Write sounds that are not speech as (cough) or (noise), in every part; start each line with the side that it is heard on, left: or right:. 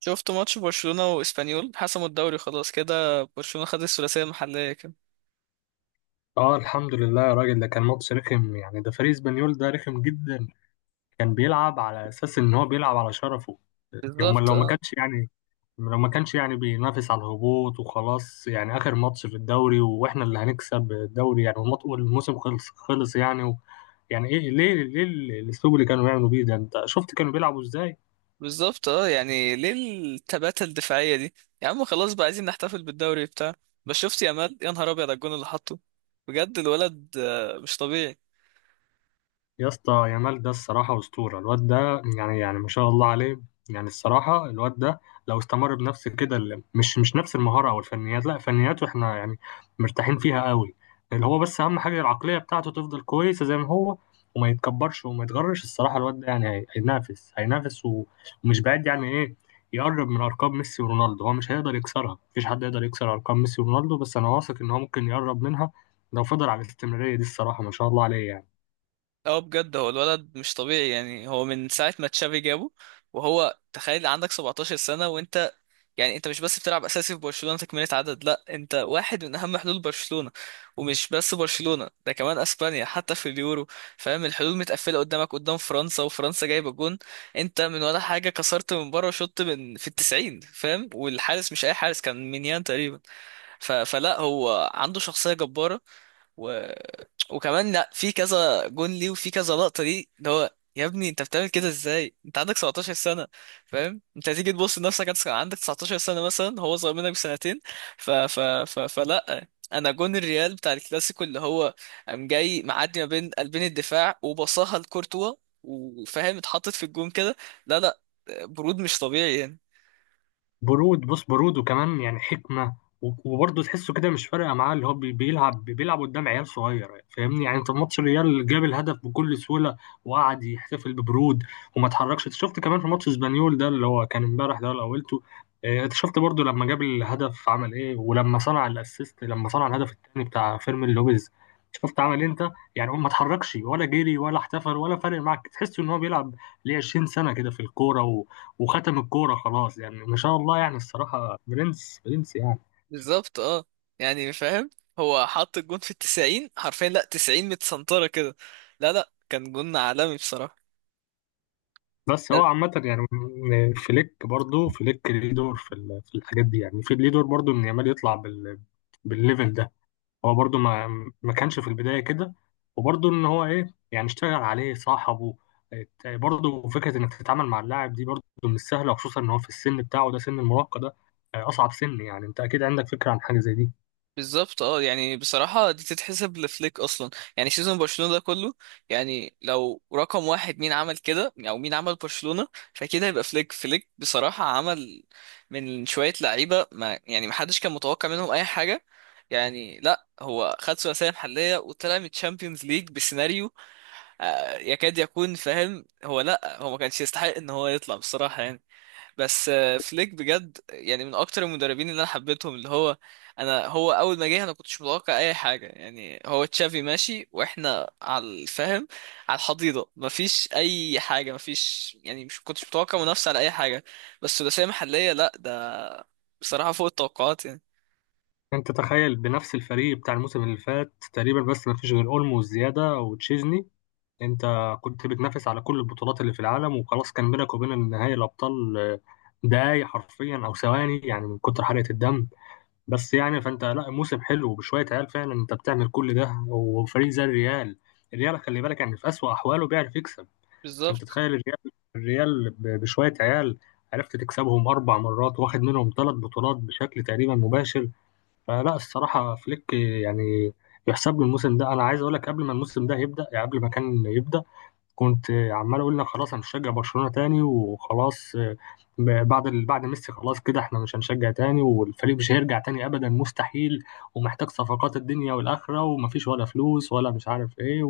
right: شفت ماتش برشلونة واسبانيول، حسموا الدوري خلاص كده. برشلونة خد الثلاثية المحلية كده.
left: اه، الحمد لله يا راجل. ده كان ماتش رخم، يعني ده فريق اسبانيول ده رخم جدا. كان بيلعب على اساس ان هو بيلعب على شرفه. يوم
right: بالظبط
left: لو ما
right: اه.
left: كانش يعني لو ما كانش يعني بينافس على الهبوط، وخلاص. يعني اخر ماتش في الدوري واحنا اللي هنكسب الدوري، يعني، والموسم خلص يعني. و يعني ايه ليه الاسلوب اللي كانوا بيعملوا بيه ده؟ انت شفت كانوا بيلعبوا ازاي؟
right: بالظبط اه، يعني ليه التباتة الدفاعية دي؟ يا عم خلاص بقى، عايزين نحتفل بالدوري بتاع. بس شفت يامال؟ يا نهار ابيض على الجون اللي حطه! بجد الولد، مش طبيعي.
left: يا اسطى يامال، ده الصراحة أسطورة الواد ده، يعني ما شاء الله عليه. يعني الصراحة الواد ده لو استمر بنفس كده، مش نفس المهارة أو الفنيات، لا فنياته احنا يعني مرتاحين فيها قوي. اللي هو بس أهم حاجة العقلية بتاعته تفضل كويسة زي ما هو، وما يتكبرش وما يتغرش. الصراحة الواد ده يعني هينافس ومش بعيد يعني إيه يقرب من أرقام ميسي ورونالدو. هو مش هيقدر يكسرها، مفيش حد يقدر يكسر أرقام ميسي ورونالدو، بس أنا واثق إن هو ممكن يقرب منها لو فضل على الاستمرارية دي. الصراحة ما شاء الله عليه يعني.
right: اه بجد هو الولد مش طبيعي يعني، هو من ساعة ما تشافي جابه. وهو تخيل، عندك 17 سنة وانت يعني، انت مش بس بتلعب اساسي في برشلونة تكملة عدد، لا انت واحد من اهم حلول برشلونة. ومش بس برشلونة، ده كمان اسبانيا حتى في اليورو، فاهم؟ الحلول متقفلة قدامك، قدام فرنسا، وفرنسا جايبة جون، انت من ولا حاجة كسرت من بره شوط من في التسعين، فاهم؟ والحارس مش اي حارس، كان مينيان تقريبا. فلا، هو عنده شخصية جبارة. و... وكمان لا، في كذا جون ليه، وفي كذا لقطة ليه، اللي هو يا ابني انت بتعمل كده ازاي؟ انت عندك 17 سنة، فاهم؟ انت هتيجي تبص لنفسك، عندك 19 سنة مثلا، هو صغير منك بسنتين. فلا، انا جون الريال بتاع الكلاسيكو اللي هو، قام جاي معدي ما بين قلبين الدفاع وبصاها لكورتوا، وفاهم اتحطت في الجون كده. لا لا، برود مش طبيعي يعني.
left: برود، بص، برود وكمان يعني حكمة. وبرضه تحسه كده مش فارقة معاه. اللي هو بيلعب قدام عيال صغيرة، فاهمني؟ يعني انت في ماتش الريال جاب الهدف بكل سهولة وقعد يحتفل ببرود وما اتحركش. انت شفت كمان في ماتش اسبانيول ده اللي هو كان امبارح ده اللي قولته، اه، انت شفت برضه لما جاب الهدف عمل ايه، ولما صنع الاسيست، لما صنع الهدف التاني بتاع فيرمين لوبيز شفت عمل ايه انت؟ يعني هو ما اتحركش ولا جري ولا احتفل، ولا فارق معاك، تحس ان هو بيلعب ليه 20 سنة كده في الكورة وختم الكورة خلاص. يعني ما شاء الله، يعني الصراحة برنس برنس يعني.
right: بالظبط اه، يعني فاهم، هو حط الجون في التسعين حرفيا، لا تسعين متسنطرة كده. لا لا، كان جون عالمي بصراحة.
left: بس هو عامة يعني، فليك برضه فليك ليه دور في في الحاجات دي. يعني في ليه دور برضه إن يامال يطلع بالليفل ده. هو برضه ما كانش في البداية كده، وبرضه إن هو إيه، يعني اشتغل عليه صاحبه. برضه فكرة إنك تتعامل مع اللاعب دي برضه مش سهلة، وخصوصا إن هو في السن بتاعه ده، سن المراهقة ده، أصعب سن، يعني أنت أكيد عندك فكرة عن حاجة زي دي.
right: بالظبط اه، يعني بصراحة دي تتحسب لفليك أصلا، يعني سيزون برشلونة ده كله. يعني لو رقم واحد مين عمل كده، أو مين عمل برشلونة، فكده يبقى فليك بصراحة عمل من شوية لعيبة ما، يعني محدش كان متوقع منهم أي حاجة. يعني لا، هو خد ثلاثية محلية وطلع من الشامبيونز ليج بسيناريو يكاد يكون، فاهم؟ هو لا، هو ما كانش يستحق ان هو يطلع بصراحة يعني. بس فليك بجد يعني، من اكتر المدربين اللي انا حبيتهم، اللي هو انا، هو اول ما جه انا كنتش متوقع اي حاجه يعني. هو تشافي ماشي واحنا على الفهم، على الحضيضه، مفيش اي حاجه، مفيش يعني. مش كنتش متوقع منافسه على اي حاجه، بس ثلاثيه محليه، لا ده بصراحه فوق التوقعات يعني.
left: انت تخيل بنفس الفريق بتاع الموسم اللي فات تقريبا، بس ما فيش غير اولمو وزياده وتشيزني. انت كنت بتنافس على كل البطولات اللي في العالم، وخلاص كان بينك وبين النهائي الابطال دقايق حرفيا او ثواني، يعني من كتر حرقه الدم. بس يعني فانت، لا، موسم حلو، وبشويه عيال فعلا انت بتعمل كل ده، وفريق زي الريال. الريال خلي بالك يعني في اسوأ احواله بيعرف يكسب. انت
right: بالظبط.
left: تخيل الريال، الريال بشويه عيال عرفت تكسبهم 4 مرات، واخد منهم 3 بطولات بشكل تقريبا مباشر. فلا الصراحة فليك يعني يحسب له الموسم ده. أنا عايز أقول لك قبل ما الموسم ده يبدأ، يعني قبل ما كان يبدأ، كنت عمال أقول لك خلاص أنا مش هشجع برشلونة تاني وخلاص، بعد بعد ميسي خلاص كده إحنا مش هنشجع تاني، والفريق مش هيرجع تاني أبدا، مستحيل. ومحتاج صفقات الدنيا والآخرة، ومفيش ولا فلوس، ولا مش عارف إيه،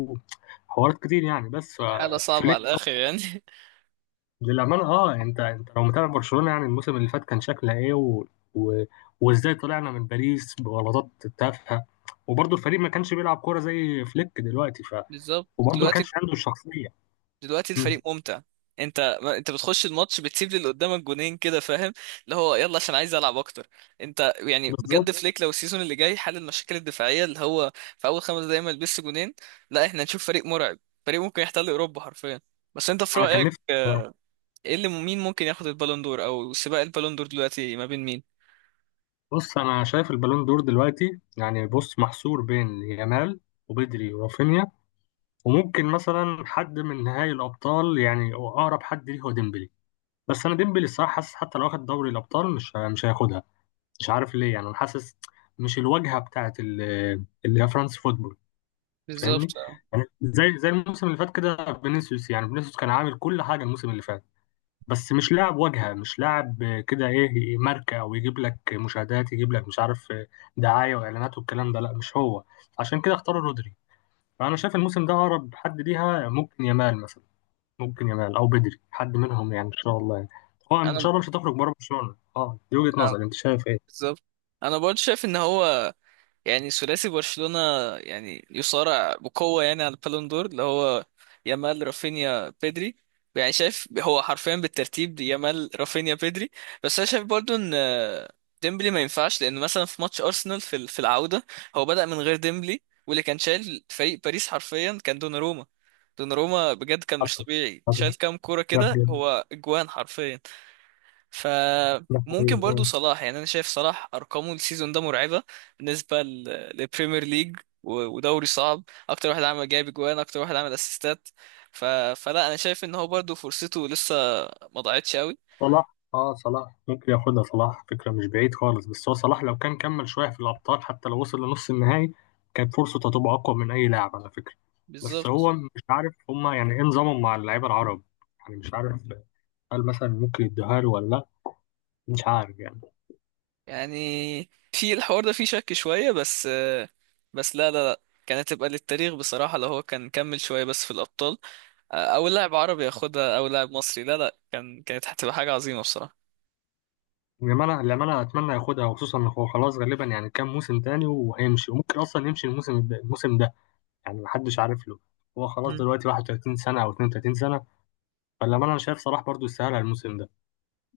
left: وحوارات كتير يعني. بس
right: الحاله صعبه على
left: فليك،
right: الاخر يعني.
left: للأمانة اه، انت، انت لو متابع برشلونة يعني الموسم اللي فات كان شكلها ايه، و... وازاي طلعنا من باريس بغلطات تافهة، وبرضه الفريق ما كانش بيلعب كورة زي فليك دلوقتي، ف،
right: (laughs) بالظبط.
left: وبرضه ما
right: دلوقتي،
left: كانش عنده الشخصية.
right: دلوقتي
left: مم.
right: الفريق ممتع. انت ما انت بتخش الماتش بتسيب للي قدامك جونين كده، فاهم؟ اللي هو يلا، عشان عايز العب اكتر. انت يعني
left: بالظبط.
right: بجد، فليك لو السيزون اللي جاي حل المشاكل الدفاعيه، اللي هو في اول 5 دقايق ما يلبس جونين، لا احنا هنشوف فريق مرعب، فريق ممكن يحتل اوروبا حرفيا. بس انت في
left: انا كان
right: رايك،
left: نفسي بصراحة.
right: ايه اللي، مين ممكن ياخد البالون دور، او سباق البالون دور دلوقتي ما بين مين؟
left: بص انا شايف البالون دور دلوقتي يعني، بص، محصور بين يامال وبدري ورافينيا، وممكن مثلا حد من نهائي الأبطال، يعني أقرب حد ليه هو ديمبلي، بس أنا ديمبلي الصراحة حاسس حتى لو واخد دوري الأبطال مش هياخدها. مش عارف ليه، يعني انا حاسس مش الواجهه بتاعت اللي هي فرانس فوتبول، فاهمني؟
right: بالظبط اه.
left: يعني زي الموسم اللي فات كده فينيسيوس، يعني فينيسيوس كان عامل كل حاجه الموسم اللي فات، بس مش لاعب واجهه، مش لاعب كده ايه، ماركه، او يجيب لك مشاهدات، يجيب لك مش عارف دعايه واعلانات والكلام ده، لا مش هو، عشان كده اختاروا رودري. فانا شايف الموسم ده اقرب حد ليها ممكن يامال مثلا، ممكن يامال او بدري، حد منهم يعني ان شاء الله يعني. هو ان شاء
right: انا
left: الله مش هتخرج بره برشلونه، اه، دي وجهه
right: اه،
left: نظري، انت شايف ايه؟
right: بالظبط، انا برضه شايف ان هو يعني، ثلاثي برشلونة يعني، يصارع بقوة يعني على البالون دور، اللي هو يامال رافينيا بيدري. يعني شايف هو حرفيا بالترتيب دي، يامال رافينيا بيدري. بس انا شايف برضو ان ديمبلي ما ينفعش، لان مثلا في ماتش ارسنال في في العودة، هو بدأ من غير ديمبلي، واللي كان شايل فريق باريس حرفيا كان دوناروما. دوناروما بجد كان مش طبيعي،
left: حصل.
right: شايل كام كورة
left: لا
right: كده،
left: بجد.
right: هو اجوان حرفيا.
left: لا حقيقي
right: فممكن برضو
left: آه.
right: صلاح، يعني انا شايف صلاح ارقامه السيزون ده مرعبه، بالنسبه للبريمير ليج. ودوري صعب، اكتر واحد عمل جايب اجوان، اكتر واحد عمل اسيستات. ف... فلا، انا شايف ان هو برضو فرصته لسه ما ضاعتش قوي.
left: صلاح ممكن ياخدها. صلاح فكرة مش بعيد خالص، بس هو صلاح لو كان كمل شوية في الأبطال، حتى لو وصل لنص النهائي، كانت فرصته هتبقى أقوى من أي لاعب على فكرة. بس
right: بالظبط.
left: هو مش عارف هما يعني إيه نظامهم مع اللعيبة العرب، يعني مش عارف هل مثلا ممكن يدوها له ولا لأ، مش عارف يعني.
right: يعني في الحوار ده فيه شك شويه بس. بس لا لا لا، كانت تبقى للتاريخ بصراحه لو هو كان كمل شويه بس في الابطال، او لاعب عربي ياخدها، او لاعب مصري. لا لا، كان كانت هتبقى حاجه عظيمه بصراحه.
left: إنما أنا لما أنا أتمنى ياخدها، وخصوصا إن هو خلاص غالبا يعني كام موسم تاني وهيمشي، وممكن أصلا يمشي الموسم ده، الموسم ده يعني محدش عارف له. هو خلاص
right: مم.
left: دلوقتي 31 سنة أو 32 سنة. فلما انا شايف صلاح برضو يستاهل الموسم ده.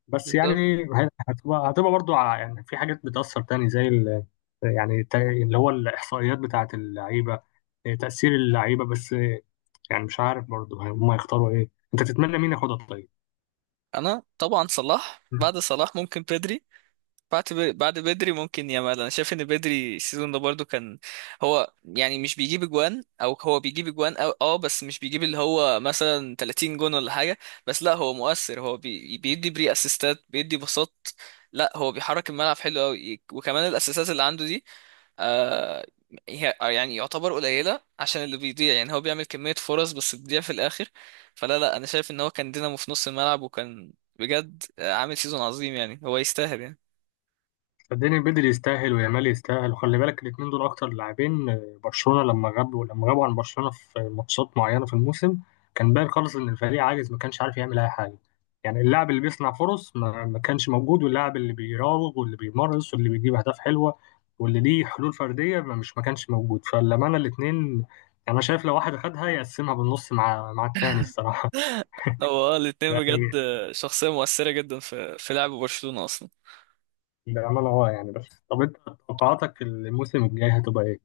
left: بس يعني
right: بالظبط.
left: هتبقى برضو، يعني في حاجات بتأثر تاني زي اللي هو الإحصائيات بتاعة اللعيبة، إيه، تأثير اللعيبة، بس إيه، يعني مش عارف برضو هم يختاروا ايه. انت تتمنى مين ياخدها طيب؟
right: انا طبعا صلاح، بعد صلاح ممكن بدري. بعد بدري ممكن يامال. انا شايف ان بدري السيزون ده برضو كان، هو يعني مش بيجيب اجوان، او هو بيجيب اجوان أو بس مش بيجيب اللي هو مثلا 30 جون ولا حاجه، بس لا هو مؤثر. هو بي بيدي بري اسيستات، بيدي باصات، لا هو بيحرك الملعب حلو قوي. وكمان الاسيستات اللي عنده دي، آه يعني يعتبر قليلة، عشان اللي بيضيع يعني، هو بيعمل كمية فرص بس بتضيع في الآخر. فلا لا، أنا شايف إن هو كان دينامو في نص الملعب، وكان بجد عامل سيزون عظيم، يعني هو يستاهل يعني.
left: صدقني بدري يستاهل ويامال يستاهل، وخلي بالك الاتنين دول اكتر لاعبين، برشلونة لما غابوا عن برشلونة في ماتشات معينة في الموسم كان باين خالص ان الفريق عاجز، ما كانش عارف يعمل اي حاجة. يعني اللاعب اللي بيصنع فرص ما كانش موجود، واللاعب اللي بيراوغ واللي بيمرس واللي بيجيب اهداف حلوة واللي ليه حلول فردية ما كانش موجود. فلما انا الاتنين يعني، انا شايف لو واحد خدها يقسمها بالنص مع التاني الصراحة.
right: هو
left: (laughs)
right: الاتنين
left: يعني
right: بجد، شخصية مؤثرة جدا في لعب برشلونة أصلا.
left: بأمانة اه يعني. بس طب انت توقعاتك الموسم الجاي هتبقى ايه؟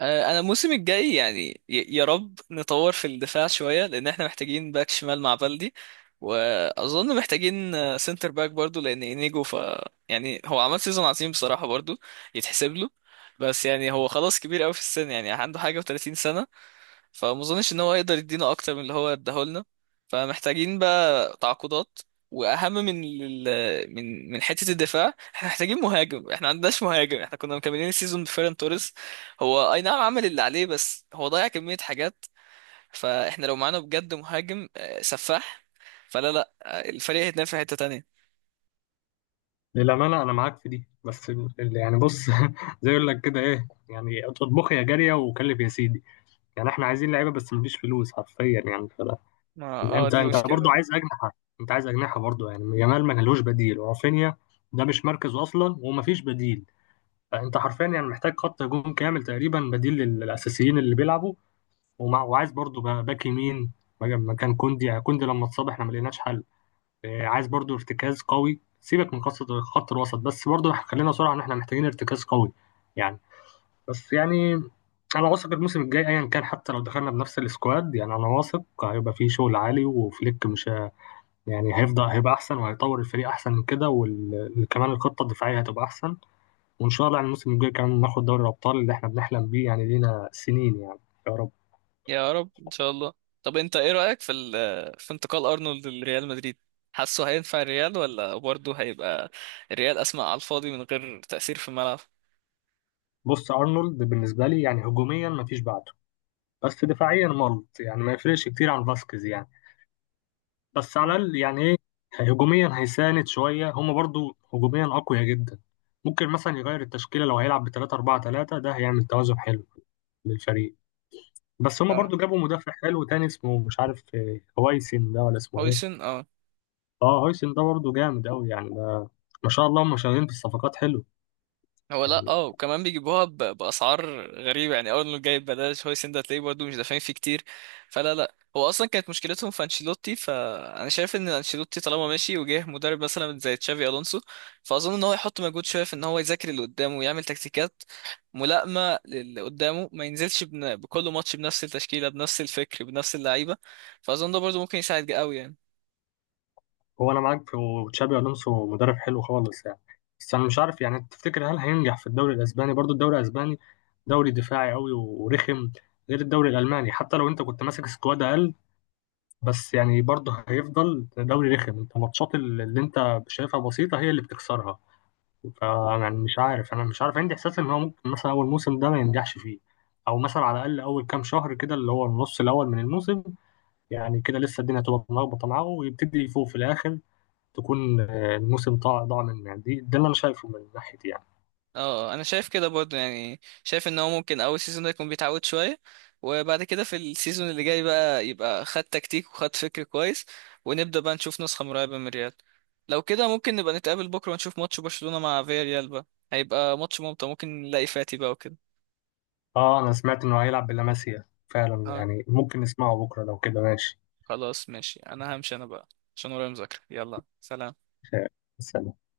right: انا الموسم الجاي يعني، يا رب نطور في الدفاع شويه، لان احنا محتاجين باك شمال مع بلدي. واظن محتاجين سنتر باك برضو، لان انيجو، ف يعني هو عمل سيزون عظيم بصراحه برضو، يتحسب له. بس يعني هو خلاص كبير قوي في السن، يعني عنده حاجه و30 سنه، فما اظنش ان هو يقدر يدينا اكتر من اللي هو اداهولنا. فمحتاجين بقى تعاقدات، واهم من من حته الدفاع، احنا محتاجين مهاجم. احنا ما عندناش مهاجم، احنا كنا مكملين السيزون بفيران توريس. هو اي نعم عمل اللي عليه، بس هو ضيع كميه حاجات. فاحنا لو معانا بجد مهاجم سفاح، فلا لا الفريق هيتنافس في حته تانية.
left: للأمانة أنا معاك في دي، بس يعني بص (laughs) زي يقول لك كده إيه، يعني اطبخ يا جارية وكلف يا سيدي. يعني إحنا عايزين لعيبة بس مفيش فلوس حرفيا يعني، فلا.
right: ما اه
left: أنت
right: دي
left: أنت برضو
right: مشكله.
left: عايز أجنحة، أنت عايز أجنحة برضو، يعني جمال ما لهوش بديل، ورافينيا ده مش مركزه أصلا ومفيش بديل. فأنت حرفيا يعني محتاج خط هجوم كامل تقريبا بديل للأساسيين اللي بيلعبوا. وعايز برضو باك يمين مكان كوندي، يعني كوندي لما اتصاب إحنا ما لقيناش حل. عايز برضو ارتكاز قوي، سيبك من قصة خط الوسط، بس برضو خلينا صراحة ان احنا محتاجين ارتكاز قوي يعني. بس يعني انا واثق الموسم الجاي ايا كان، حتى لو دخلنا بنفس السكواد، يعني انا واثق هيبقى فيه شغل عالي، وفليك مش يعني هيفضل، هيبقى احسن، وهيطور الفريق احسن من كده، وكمان الخطة الدفاعية هتبقى احسن. وان شاء الله يعني الموسم الجاي كمان ناخد دوري الابطال اللي احنا بنحلم بيه يعني لينا سنين يعني، يا رب.
right: يا رب ان شاء الله. طب انت ايه رأيك في في انتقال ارنولد لريال مدريد؟ حاسه هينفع الريال، ولا برضه هيبقى الريال اسمع على الفاضي من غير تأثير في الملعب؟
left: بص ارنولد بالنسبة لي يعني هجوميا مفيش بعده، بس دفاعيا ملط، يعني ما يفرقش كتير عن فاسكيز يعني، بس على
right: مم.
left: الأقل يعني إيه، هجوميا هيساند شوية. هما برضو هجوميا أقوياء جدا، ممكن مثلا يغير التشكيلة لو هيلعب ب3-4-3، ده هيعمل توازن حلو للفريق. بس هما
right: اه،
left: برضو جابوا مدافع حلو تاني، اسمه مش عارف هويسن ده ولا اسمه إيه.
right: هويسن اه.
left: أه هويسن ده برضو جامد أوي يعني، ده ما شاء الله، هما شغالين في الصفقات حلو
right: هو لا
left: يعني.
right: اه، وكمان بيجيبوها باسعار غريبه يعني. اول ما جايب بلاش هويسن ده، تلاقيه برضه مش دافعين فيه كتير. فلا لا، هو اصلا كانت مشكلتهم في انشيلوتي. فانا شايف ان انشيلوتي طالما ماشي، وجه مدرب مثلا زي تشافي الونسو، فاظن ان هو يحط مجهود شويه في ان هو يذاكر اللي قدامه، ويعمل تكتيكات ملائمه للي قدامه، ما ينزلش بكل ماتش بنفس التشكيله، بنفس الفكر، بنفس اللعيبه. فاظن ده برضه ممكن يساعد قوي يعني.
left: هو انا معاك في وتشابي الونسو مدرب حلو خالص يعني، بس انا مش عارف، يعني تفتكر هل هينجح في الدوري الاسباني؟ برضو الدوري الاسباني دوري دفاعي قوي ورخم، غير الدوري الالماني. حتى لو انت كنت ماسك سكواد اقل، بس يعني برضو هيفضل دوري رخم، انت الماتشات اللي انت شايفها بسيطه هي اللي بتكسرها. فانا مش عارف، انا مش عارف، عندي احساس ان هو ممكن مثلا اول موسم ده ما ينجحش فيه، او مثلا على الاقل اول كام شهر كده، اللي هو النص الاول من الموسم، يعني كده لسه الدنيا تبقى ملخبطه معاه ويبتدي يفوق في الاخر، تكون الموسم ضاع منه يعني. دي اللي انا شايفه من ناحيتي يعني.
right: اه انا شايف كده برضو، يعني شايف ان هو ممكن اول سيزون ده يكون بيتعود شويه، وبعد كده في السيزون اللي جاي بقى، يبقى خد تكتيك وخد فكر كويس، ونبدا بقى نشوف نسخه مرعبه من ريال. لو كده ممكن نبقى نتقابل بكره، ونشوف ماتش برشلونه مع فياريال بقى، هيبى ماتش ممتع. ممكن نلاقي فاتي بقى وكده.
left: اه انا سمعت انه هيلعب بلاماسيا فعلا،
right: اه
left: يعني ممكن نسمعه بكره لو كده ماشي.
right: خلاص ماشي، انا همشي انا بقى عشان ورايا مذاكره. يلا سلام.
left: آه، بس